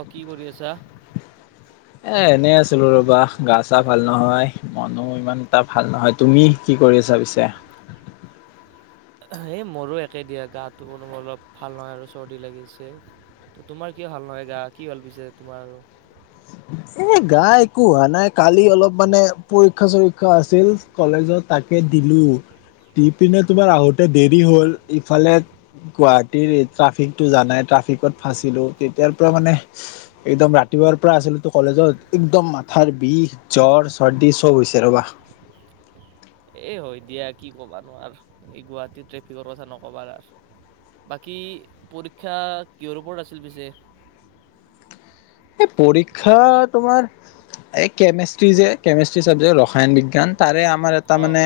অ', কি কৰি আছা? এ এনেই আছিলো ৰবা গা চা ভাল নহয়। মনও ইমান এটা ভাল নহয়। তুমি কি কৰি আছা পিছে? হে মোৰো একে দিয়া গাটো অলপ ভাল নহয় আৰু চৰ্দি লাগিছে ত তোমাৰ কিয় ভাল নহয় গা কি হল পিছে তোমাৰ ৰো। এ, গা একো হোৱা নাই কালি অলপ মানে পৰীক্ষা চৰীক্ষা আছিল। কলেজত তাকে দিলো, দি পিনে তোমাৰ আহোতে দেৰি হল ইফালে গুৱাহাটীৰ ট্ৰাফিকটো জানা এ ট্ৰাফিকত ফাঁচিলো তেতিয়াৰ পৰা মানে একদম ৰাতিপুৱাৰ পৰা আছিলোতো। কলেজত একদম মাথাৰ বিষ জ্বৰ চৰ্দি চব হৈছে ৰ'বা। এ হয় দিয়া কি ক'বা নো আৰু এই গুৱাহাটীৰ ট্ৰেফিকৰ কথা নক'বা আৰু বাকী পৰীক্ষা কিহৰ ওপৰত আছিল পিছে। এই পৰীক্ষা তোমাৰ এই কেমিষ্ট্ৰি যে কেমিষ্ট্ৰি চাবজেক্ট ৰসায়ন বিজ্ঞান তাৰে। আমাৰ এটা অ'। মানে।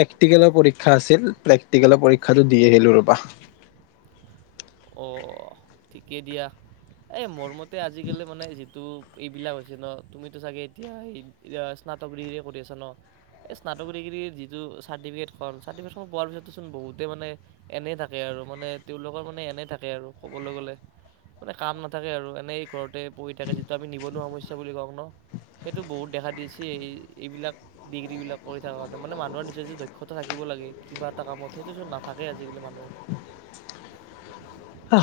প্ৰেক্টিকেলৰ পৰীক্ষা আছিল প্ৰেক্টিকেলৰ পৰীক্ষাটো দি আহিলো ৰ'বা। অ', ঠিকেই দিয়া এ মোৰমতে। আজিকালি মানে যিটো। এইবিলাক হৈছে ন তুমিতো চাগে এতিয়া স্নাতক ডিগ্ৰী কৰি আছা ন এই স্নাতক ডিগ্ৰীৰ যিটো চাৰ্টিফিকেটখন চাৰ্টিফিকেটখন পোৱাৰ পিছতোচোন বহুতেই মানে এনে থাকে আৰু মানে তেওঁলোকৰ মানে এনে। থাকে আৰু ক'বলৈ গ'লে মানে কাম নাথাকে আৰু এনে। ঘৰতে বহি থাকে যিটো আমি নিবনুৱা সমস্যা। কং ন সেইটো বহুত দেখা দিছে এই এইবিলাক ডিগ্ৰী বিলাক কৰি থাকতে মানে মানুহৰ নিজৰ দক্ষতা থাকিব লাগে কিবা এটা কামত সেইটো চোন নাথাকে আজিকালি মানুহৰ।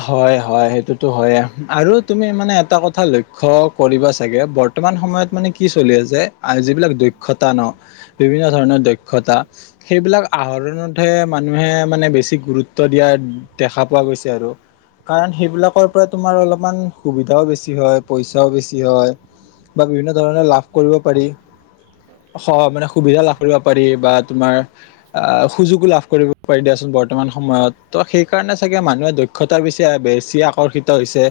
হয়, হয় সেইটোতো হয়ে আৰু তুমি মানে এটা কথা লক্ষ্য কৰিবা চাগে বৰ্তমান সময়ত মানে কি চলি আছে যিবিলাক দক্ষতা ন বিভিন্ন ধৰণৰ দক্ষতা সেইবিলাক আহৰণতহে মানুহে মানে বেছি গুৰুত্ব দিয়া দেখা পোৱা গৈছে আৰু। কাৰণ সেইবিলাকৰ পৰা তোমাৰ অলপমান সুবিধাও বেছি হয় পইচাও বেছি হয় বা বিভিন্ন ধৰণৰ লাভ কৰিব পাৰি স মানে সুবিধা লাভ কৰিব পাৰি বা তোমাৰ আ সুযোগো লাভ কৰিব পাৰি দিয়াচোন বৰ্তমান সময়ত ত সেই কাৰণে চাগে মানুহে দক্ষ। দক্ষতাৰ পিছে বেছি আকৰ্ষিত হৈছে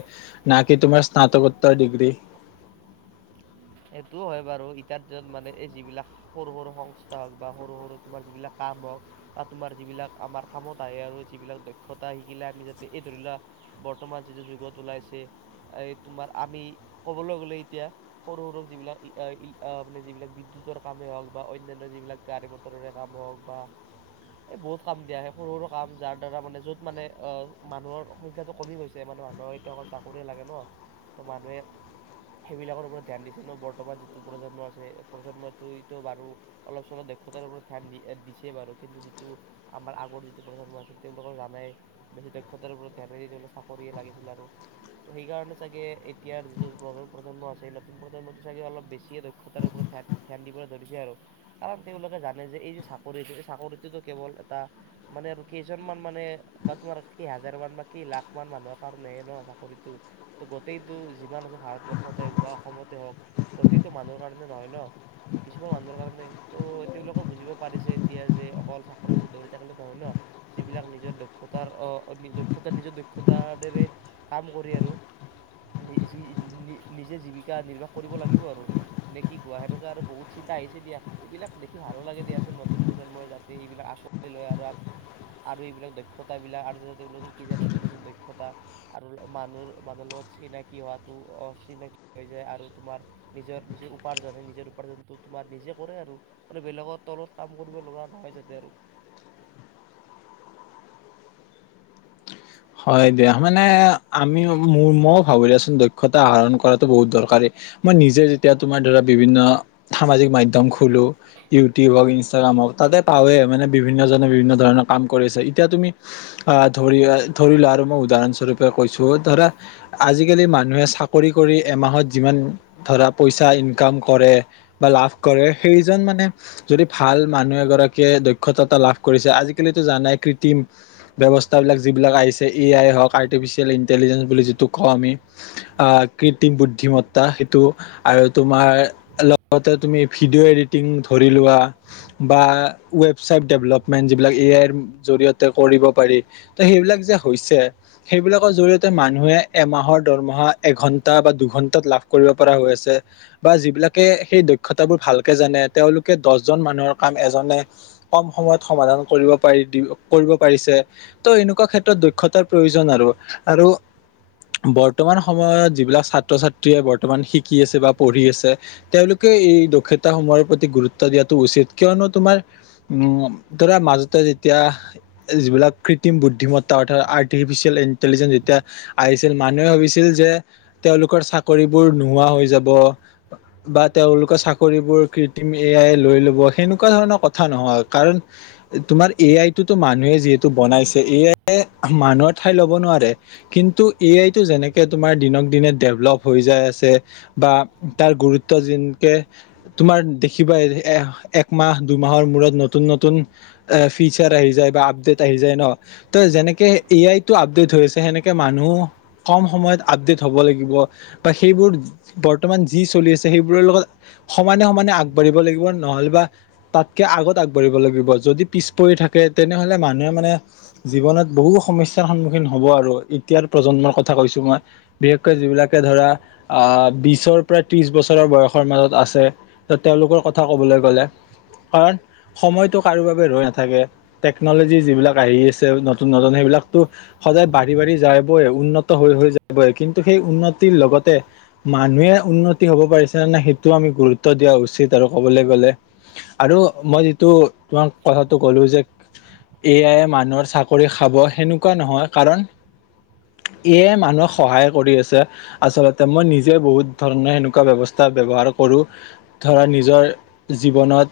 ন কি তোমাৰ স্নাতকোত্তৰ ডিগ্ৰী। সেইটোও হয় বাৰু ইতা যত মানে এই যিবিলাক সৰু সৰু সংস্থা হওঁক বা সৰু সৰু তোমাৰ যিবিলাক কাম হওঁক বা তোমাৰ যিবিলাক আমাৰ কামত আহে আৰু যিবিলাক দক্ষতা শিকিলে আমি যাতে এই ধৰি লোৱা বৰ্তমান যিটো যুগত ওলাইছে এই তোমাৰ আমি কবলৈ গ'লে এতিয়া। সৰু সৰু যিবিলাক ই, ই যিবিলাক বিদ্যুতৰ কামেই হওক বা অন্যান্য যিবিলাক গাড়ী মটৰেৰে কাম হওক বা এই বহুত কাম দিয়া আহে সৰু সৰু কাম যাৰ দ্বাৰা মানে য'ত মানে মানুহৰ সংখ্যাটো কমি গৈছে মানে মানুহৰ এতিয়া অকল চাকৰি লাগে ন ত মানুহে সেইবিলাকৰ ওপৰত। ধ্যান দিছে ন বৰ্তমান যিটো প্ৰজন্ম আছে। প্ৰজন্মটোতো বাৰু অলপ চলপ দক্ষতাৰ ওপৰত ধ্যান দি দিছেই বাৰু কিন্তু যিটো আমাৰ আগৰ যিটো প্ৰজন্ম আছে তেওঁলোকক জানাই বেছি দক্ষতাৰ ওপৰত ধ্যান তেওঁল চাকৰিয়ে লাগিছিল আৰু ত' সেইকাৰণে চাগে এতিয়াৰ যিটো প্ৰজন্ম আছে। প্ৰধানমন্ত্ৰী চাগে অলপ বেছিয়ে দক্ষতাৰ ওপৰত ধ্যান দিবলৈ ধৰিছে আৰু কাৰণ তেওঁলোকে জানে যে এই যে চাকৰিটো এই চাকৰিটোতো কেৱল এটা মানে আৰু কেইজনমান মানে বা তোমাৰ কেই হাজাৰমানা বা কেই লাখ মান মানুহৰ কাৰণেহে ন চাকৰিটো ত' গোটেইটো যিমান আছে ভাৰতবৰ্ষতে বা। অসমতে হওক গোটেইটো মানুহৰ কাৰণে নহয় ন ত' কিছুমান মানুহৰ কাৰণে তো তেওঁলোকে বুজিব পাৰিছে এতিয়া যে অকল চাকৰি পইচত ধৌৰি থাকিলে নহয় ন যিবিলাক নিজৰ দক্ষতাৰ দক্ষতা নিজৰ দক্ষতাৰেৰে কাম কৰি আৰুি নিজে জীৱ শিকা নিৰ্বাহ কৰিব লাগিব আৰু নে কি কোৱা সেনেকুৱা আৰু বহুত চিন্তা আহিছে দিয়া এইবিলাক দেখি ভালো লাগে দিয়াচোন নতুন প্ৰজন্মই যাতে এইবিলাক আঁকোৱালি লয় আৰু আৰু এইবিলাক দক্ষতাবিলাক আৰু যাতে তেওঁলোক শিকি যায় নতুন নতুন দক্ষতা আৰু মানুহ মানুহ লগত চিনাকি হোৱাটো অ চিনাকি হৈ যায় আৰু তোমাৰ নিজৰ নিজৰ উপাৰ্জন সেই নিজৰ উপাৰ্জনটো তোমাৰ নিজে কৰে আৰু মো বেলেগৰ তলত কাম কৰিব লগা নহয় যাতে আৰু হয় দিয়া মানে আমি ম মইো ভাবোলিয়াচোন দক্ষতা আহৰণ কৰাতো বহুত দৰকাৰী মই নিজে যেতিয়া তোমাৰ ধৰা বিভিন্ন সামাজিক মাধ্যম খোলো ইউটিউব হওঁক ইনষ্টাগ্ৰাম হওক তাতে পাওৱে মানে বিভিন্ন জনে বিভিন্ন ধৰণৰ কাম কৰি আছে এতিয়া তুমি আহ ধৰি ধৰি ল মই উদাহৰণস্বৰূপে কৈছো ধৰা আজিকালি মানুহে চাকৰি কৰি এমাহত যিমান ধৰা পইচা ইনকাম কৰে বা লাভ কৰে সেইজন মানে যদি ভাল মানুহ এগৰাকীয়ে দক্ষতা এা লাভ কৰিছে আজিকালিতো জানাই কৃত্ৰিম ব্যৱস্থাাবিলাক যিবিলাক আহ এ আই হওক আৰ্টিফিচিয়েল ইন্টেলিজেঞ্চ বুলি যিটো কওঁ আমি কৃত্ৰিম বুদ্ধিমত্তা সেইটো আৰু তোমাৰ লগতে তুমি ভিডিঅ' এডিটিং ধৰি লোৱা বা ৱেবচাইট ডেভেলপমেণ্ট যিবিলাক এ আইৰ জৰিয়তে কৰিব পাৰি ত সেইবিলাক যে সেইবিলাকৰ জৰি়য়তে মানুহে এমাহৰ দৰমাহা এঘন্টা বা দুঘন্টাত লাভ কৰিব পৰা হৈ আছে বা যিবিলাকে সেই দক্ষতাবোৰ ভালকে জানে তেওঁলোকে দহজন মানুহৰ কাম এজনে কম সময়ত সমাধান কৰিব পাৰি কৰিব পাৰিছে ত' এনেকুৱা ক্ষেত্ৰত ক্ষতাৰ প্ৰয়োজন আৰু আৰু বৰ্তমান সময়ত যিবিলাক ছাত্ৰ ছাত্ৰীয়ে বৰ্তমান শিকি আছে বা পঢ়ি আছে তেওঁলোকে এই দক্ষতাস সমূহৰ প্ৰতি গুৰুত্ব দিয়াটো উচিত কিয়নো তোমাৰ উম ধৰা মাজতে যেতিয়া যিবিলাক কৃত্ৰিম বুদ্ধিমত্তা আৰ্টিফিচিয়েল ইণ্টেলিজেন্ঞ্চ যেতিয়া আহিছিল মানুহে ভাবিছিল যে তেওঁলোকৰ চাকৰিবোৰ নোহোৱা হৈ যাব বা তেওঁলোকৰ চাকৰিবোৰ ক্ৰিম এ আই লৈ ল'ব সেনেকুৱা ধৰণৰ কথা নহয় কাৰণ তোমাৰ এ আই টোতো মানুহে যিহেতু বনাইছে এ আই মানুহৰ ঠাই ল'ব নোৱাৰে কিন্তু এ আই টো যেনেকে তোমাৰ দিনক দিনে ডেভলপ হৈ যাই আছে বা তাৰ গুৰুত্ব যেনকে তোমাৰ দেখিবা একমাহ দুমাহৰ মূৰত নতুন নতুন ফিচাৰ আহি যায় বা আপডেট আহি যায় ন ত যেনেকে এ আই টো আপডেট হৈ আছে সেনেকে মানুহ কম সময়ত আপডেট হব লাগিব বা সেইবোৰ বৰ্তমান যি চলি আছে সেইবোৰৰ লগত সমানে সমানে আগবাঢ়িব লাগিব নহলেব বা তাতকে আগত আগবাঢ়িব লাগিব যদি পিছ পৰি থাকে তেনেহলে মানুহে মানে জীৱনত বহু সমস্যাৰ সন্মুখীন হ'ব আৰু এতিয়াৰ প্ৰজন্মৰ কথা কৈছো মই বিশেষকৈ যিবিলাকে ধৰা আহ বিশৰ পৰা ত্ৰিশ বছৰৰ বয়সৰ মাজত আছে ত তেওঁলোকৰ কথা কবলৈ গ'লে কাৰণ সময়তটো কাৰো বাবে ৰৈ নাথাকে টেকনলজি যিবিলাক আহি আ ছে নতুন সেইবিলাকো সদায় বাঢ়ি বাঢ়ি যায় বই উন্নত হৈ হৈ যায় বই কিন্তু সেই উন্নতিৰ লগতে মানুহে উন্নতি হব পাৰিছে নে নাই সেইটো আমি গুৰুত্ব দিয়া উচিত আৰু কবলৈ গলে আৰু মই যিটো তোমাক কথাটো কলো যে এ আই মানুহৰ চাকৰি খাব সেনেকুৱা নহয় কাৰণ ইয়ে মানুহক সহায় কৰি আছে আচলতে মই নিজে বহুত ধৰণৰ সেনেকুৱা ব্যৱস্থা ব্যৱহাৰ কৰো ধৰা নিজৰ জীৱনত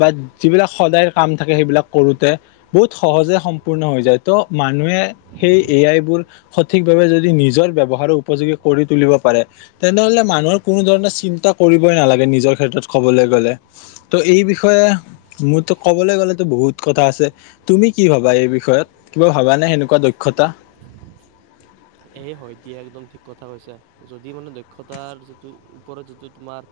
বা যিবিলাক সদায় কাম থাকে সেইবিলাক কৰোতে বহুত সহজে পূৰ্ণ হৈ যায় ত মানুহে সেই এ আই বোৰ সঠিক ভাৱে যদি নিজৰ ব্যৱহাৰ উপযোগী কৰি তুলিব পাৰে তেনেহলে মানুহৰ কোনো ধৰণে চিন্তা কৰিবই নালাগে নিজৰ ক্ষেত্ৰত কবলৈ গলে ত' এই বিষয়ে মোৰ কবলৈ গলেতো বহুত কথা আছে তুমি কি ভাবা এই বিষয়ে বিষয়ত কিবা ভবানে সেনেকুৱা দক্ষতা এই হয় দিয়া একদম ঠিক কথা কৈছা যদি মানে দক্ষতাৰ যিটো ওপৰত যিটো তোমাৰ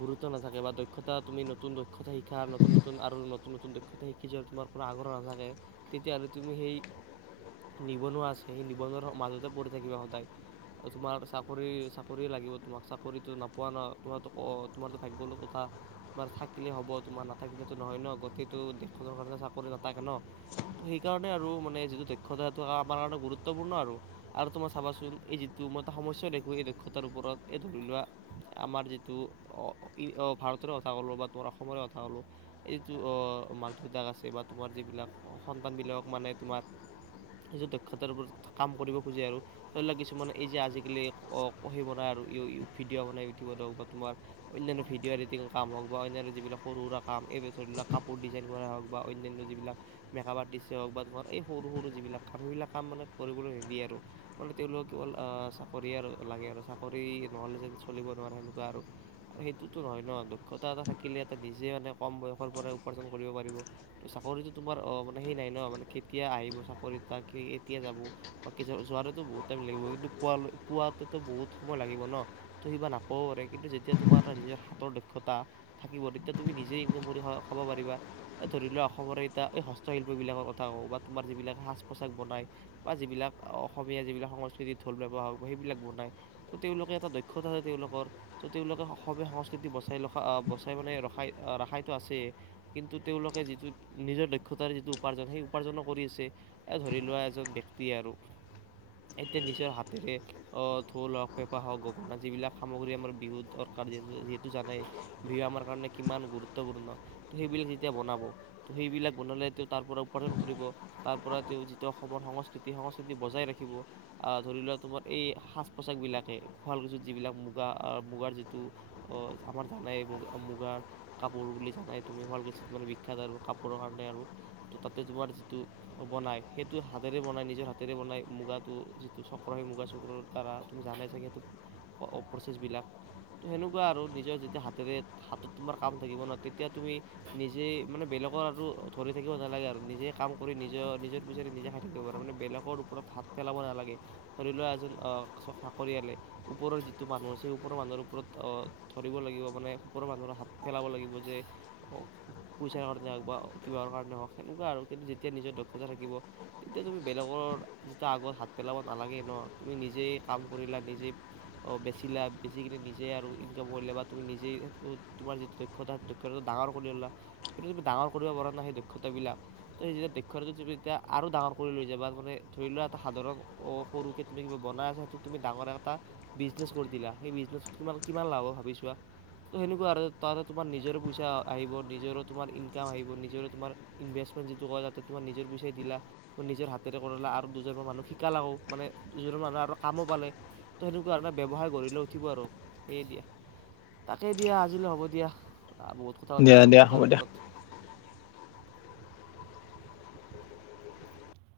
গুৰুত্ব নাথাকে বা দক্ষতা তুমি নতুন দক্ষ কথা শিকা নতুন নতুন আৰু নতুনতন দক্ষতা শিকি য তোমাৰ কোনো আগ্ৰহ নাথাকে তেতিয়াহ'লে তুমি সেই নিবনুৱা আছে সেই নিবনুৱ মাজত ঢ় থাকিব সদায় তোমাৰ চাকৰি চাকৰিয়ে লাগিব তোমাক চাকৰিতো নপোৱা ন তোমাৰো তোমাৰো ভাগ্ল কথা তোমাৰ থাকিলে হব তোমাৰ নাথাকিলো নহয় ন গোতেইটো দেশখনৰ কাৰণ চাকৰি নাথাকে ন ত সেইকাৰণে আৰু মানে যিটো দক্ষতাটো আমাৰ কাৰ গুৰুত্বপূৰ্ণ আৰু আৰু তোমাৰ চাবাচোন এই যিটো মই এটা সমস্যা দেখোঁ এই দক্ষতাৰ ওপৰত এই ধৰি লোৱা আমাৰ যিটো ভাৰতৰে কথা ক'লোঁ বা তোমাৰ অসমৰে কথা ক'লোঁ এই যিটো মাক দেউতাক আছে বা তোমাৰ যিবিলাক সন্তানবিলাকক মানে তোমাৰ এই যটো দক্ষতাৰ ওপৰত কাম কৰিব খোজে আৰু ধৰি লওক কিছুমান এই যে আজিকালি সেই বনাই আৰু ভিডিঅ' বনাই ইউটিউবত হওক বা তোমাৰ অন্যান্য ভিডিঅ' এডিটিং কাম হওক বা অন্যান্য যিবিলাক সৰু সুৰা কাম এইবিলাক ধৰি লওক কাপোৰ ডিজাইন কৰাই হওক বা অন্যান্য যিবিলাক মেকআপ আৰ্টিষ্টেই হওক বা তোমাৰ এই সৰু সৰু যিবিলাক কাম সেইবিলাক কাম মানে কৰিবলৈ নিদিয়ে আৰু মানে তেওঁলোকক কেৱল আহ চাকৰি আৰু লাগে আৰু চাকৰি নহলে যেন চলিব নোৱাৰে সেনেকুৱা আৰু সেইটোতো নহয় ন দক্ষতা এটা থাকিলে এটা নিজে মানে কম বয়সৰ পৰা উপাৰ্জন কৰিব পাৰিব চাকৰিটো তোমাৰ মানে সেই নাই ন মান কেতিয়া আহিব চাকৰি এতিয়া যাব যোৱাটোতো বহুত টাইম লাগিব কিন্তু পোৱা পোৱাতেতো বহুত সময় লাগিব ন ত' সিবা নাপাবও পাৰে কিন্তু যেতিয়া তোমাৰ এটা নিজৰ হাতৰ দক্ষতা থাকিব তেতিয়া তুমি নিজে ইনকাম কৰি খাব পাৰিবা এই ধৰি লোৱা অসমৰ এতিয়া এই হস্তশিল্পবিলাকৰ কথা কওঁ বা তোমাৰ যিবিলাক সাজ পোছাক বনাই বা যিবিলাক অসমীয়া যিবিলাক সংস্কৃতিৰ থল বৱ হওক সেইবিলাক বনায় তো তেওঁলোকে এটা দক্ষতাছে তেওঁলোকৰ তো তেওঁলোকে অসমীয়া সংস্কৃতি বচাই ৰখা বচাই মানে ৰখাই ৰখাইতো আছে কিন্তু তেওঁলোকে যিটো নিজৰ দক্ষতাৰ যিটো উপাৰ্জন সেই উপাৰ্জনো কৰি আছে ধৰি লোৱা এজন ব্যক্তিয়ে আৰু এতিয়া নিজৰ হাতেৰে আহ ঢোল হওক পেঁপা হওক গগনা যিবিলাক সামগ্ৰী আমাৰ বিহু দৰকাৰ যিহেতু জানে বিহু আমাৰ কাৰণে কিমান গুৰুত্বপূৰ্ণ ত' সেইবিলাক যেতিয়া বনাব ত সেইবিলাক বনালে তেওঁ তাৰ পৰা উপাৰ্জন কৰিব তাৰ পৰা তেওঁ যিটো অসমৰ সংস্কৃতিস বজাই ৰাখিব আহ ধৰি লোৱা তোমাৰ এই সাজ পোছাক বিলাকে শুৱালকুছুিত যিবিলাক মুগা মুগাৰ যিটো অ আমাৰ জানাইগা মুগাৰ কাপোৰ বুলি জানাই তুমি শুৱালকুছুিত মানে বিখ্যাত আৰু কাপোৰৰ কাৰণে আৰু ত তাতে তোমাৰ যিটো বনাই সেইটো হাতেৰে বনাই নিজৰ হা হাতেৰে বনাই মুগাটো যিটো চক্ৰ সেই মুগা চক্ৰৰ দ্বাৰা তুমি জানাই চাগে সেইটো প্ৰচেছবিলাক তো সেনেকুৱা আৰু নিজৰ যেতিয়া হাতেৰে হাতত তোমাৰ কাম থাকিব ন তেতিয়া তুমি নিজেই মানে বেলেগৰ আৰু ধৰি থাকিব নালাগে আৰু নিজেই কাম কৰি নিজৰ নিজৰ পূচাৰে নিজে খাই থাকিব পাৰা মানে বেলেগ ওপৰত হাত পেলাব নালাগে ধৰি লোৱা এজন সাকৰিয়ালে ওপৰৰ যিটো মানুহ আ সেই ওপৰৰ মানুহৰ ওপৰত ধৰিব লাগিব মানে ওপৰৰ মানুহৰ হাত পেলাব লাগিব যে পইচাৰ কাৰণে হওক বা কিব কাৰণে হওক সেনেকুৱা আৰু কিন্তু যেতিয়া নিজৰ দক্ষতা থাকিব তেতিয়া তুমি বেলেগৰ যিটো আগত হাত পেলাব নালাগে ন তুমি নিজেই কাম কৰিলা নিজেই বেচিলা বেচিকিনে নিজে আৰু ইনকাম কৰিলা বা তুমি নিজেই তোমাৰ যিটো দক্ষতা দক্ষতাটো ডাঙৰ কৰি ল'লা কিন্তু তুমি ডাঙৰ কৰিব পৰা নাই সেই দক্ষতাবিলাক তো যেতিয়া দক্ষতাটো যেতিয়া আৰু ডাঙৰ কৰি লৈ যাবা মানে ধৰি লোৱা এটা সাধাৰণ অ সৰুকে তুমি কিবা বনাই আছা সেইটো তুমি ডাঙৰ এটা বিজনেছ কৰি দিলা সেই বিজনেচত তোমাৰ কিমান লাভ হব ভাবিছোৱা ত' সেনেকুৱা আৰু তাতে তোমাৰ নিজৰে পইচা আহিব নিজৰে তোমাৰ ইনকাম আহিব নিজৰে তোমাৰ ইনভেষ্টমেণ্ট যিটো কয় তাতে তোমাৰ নিজৰ পইচাই দিলা নিজৰ হাতেৰে কৰলা আৰু দুজনমান মানুহক শিকালা ও মানে দুজনমান মানুহে আৰু কামো পালে তো সেনেকুৱা ধৰণে ব্যৱসায় গঢ়িলৈ উঠিব আৰু সেয়ে দিয়া তাকেই দিয়া আজিলৈ হ'ব দিয়া আৰ বহুত কথা পাতি দিয়া দিয়া হ'ব দক্ষতাৰ দিয়া ওপৰত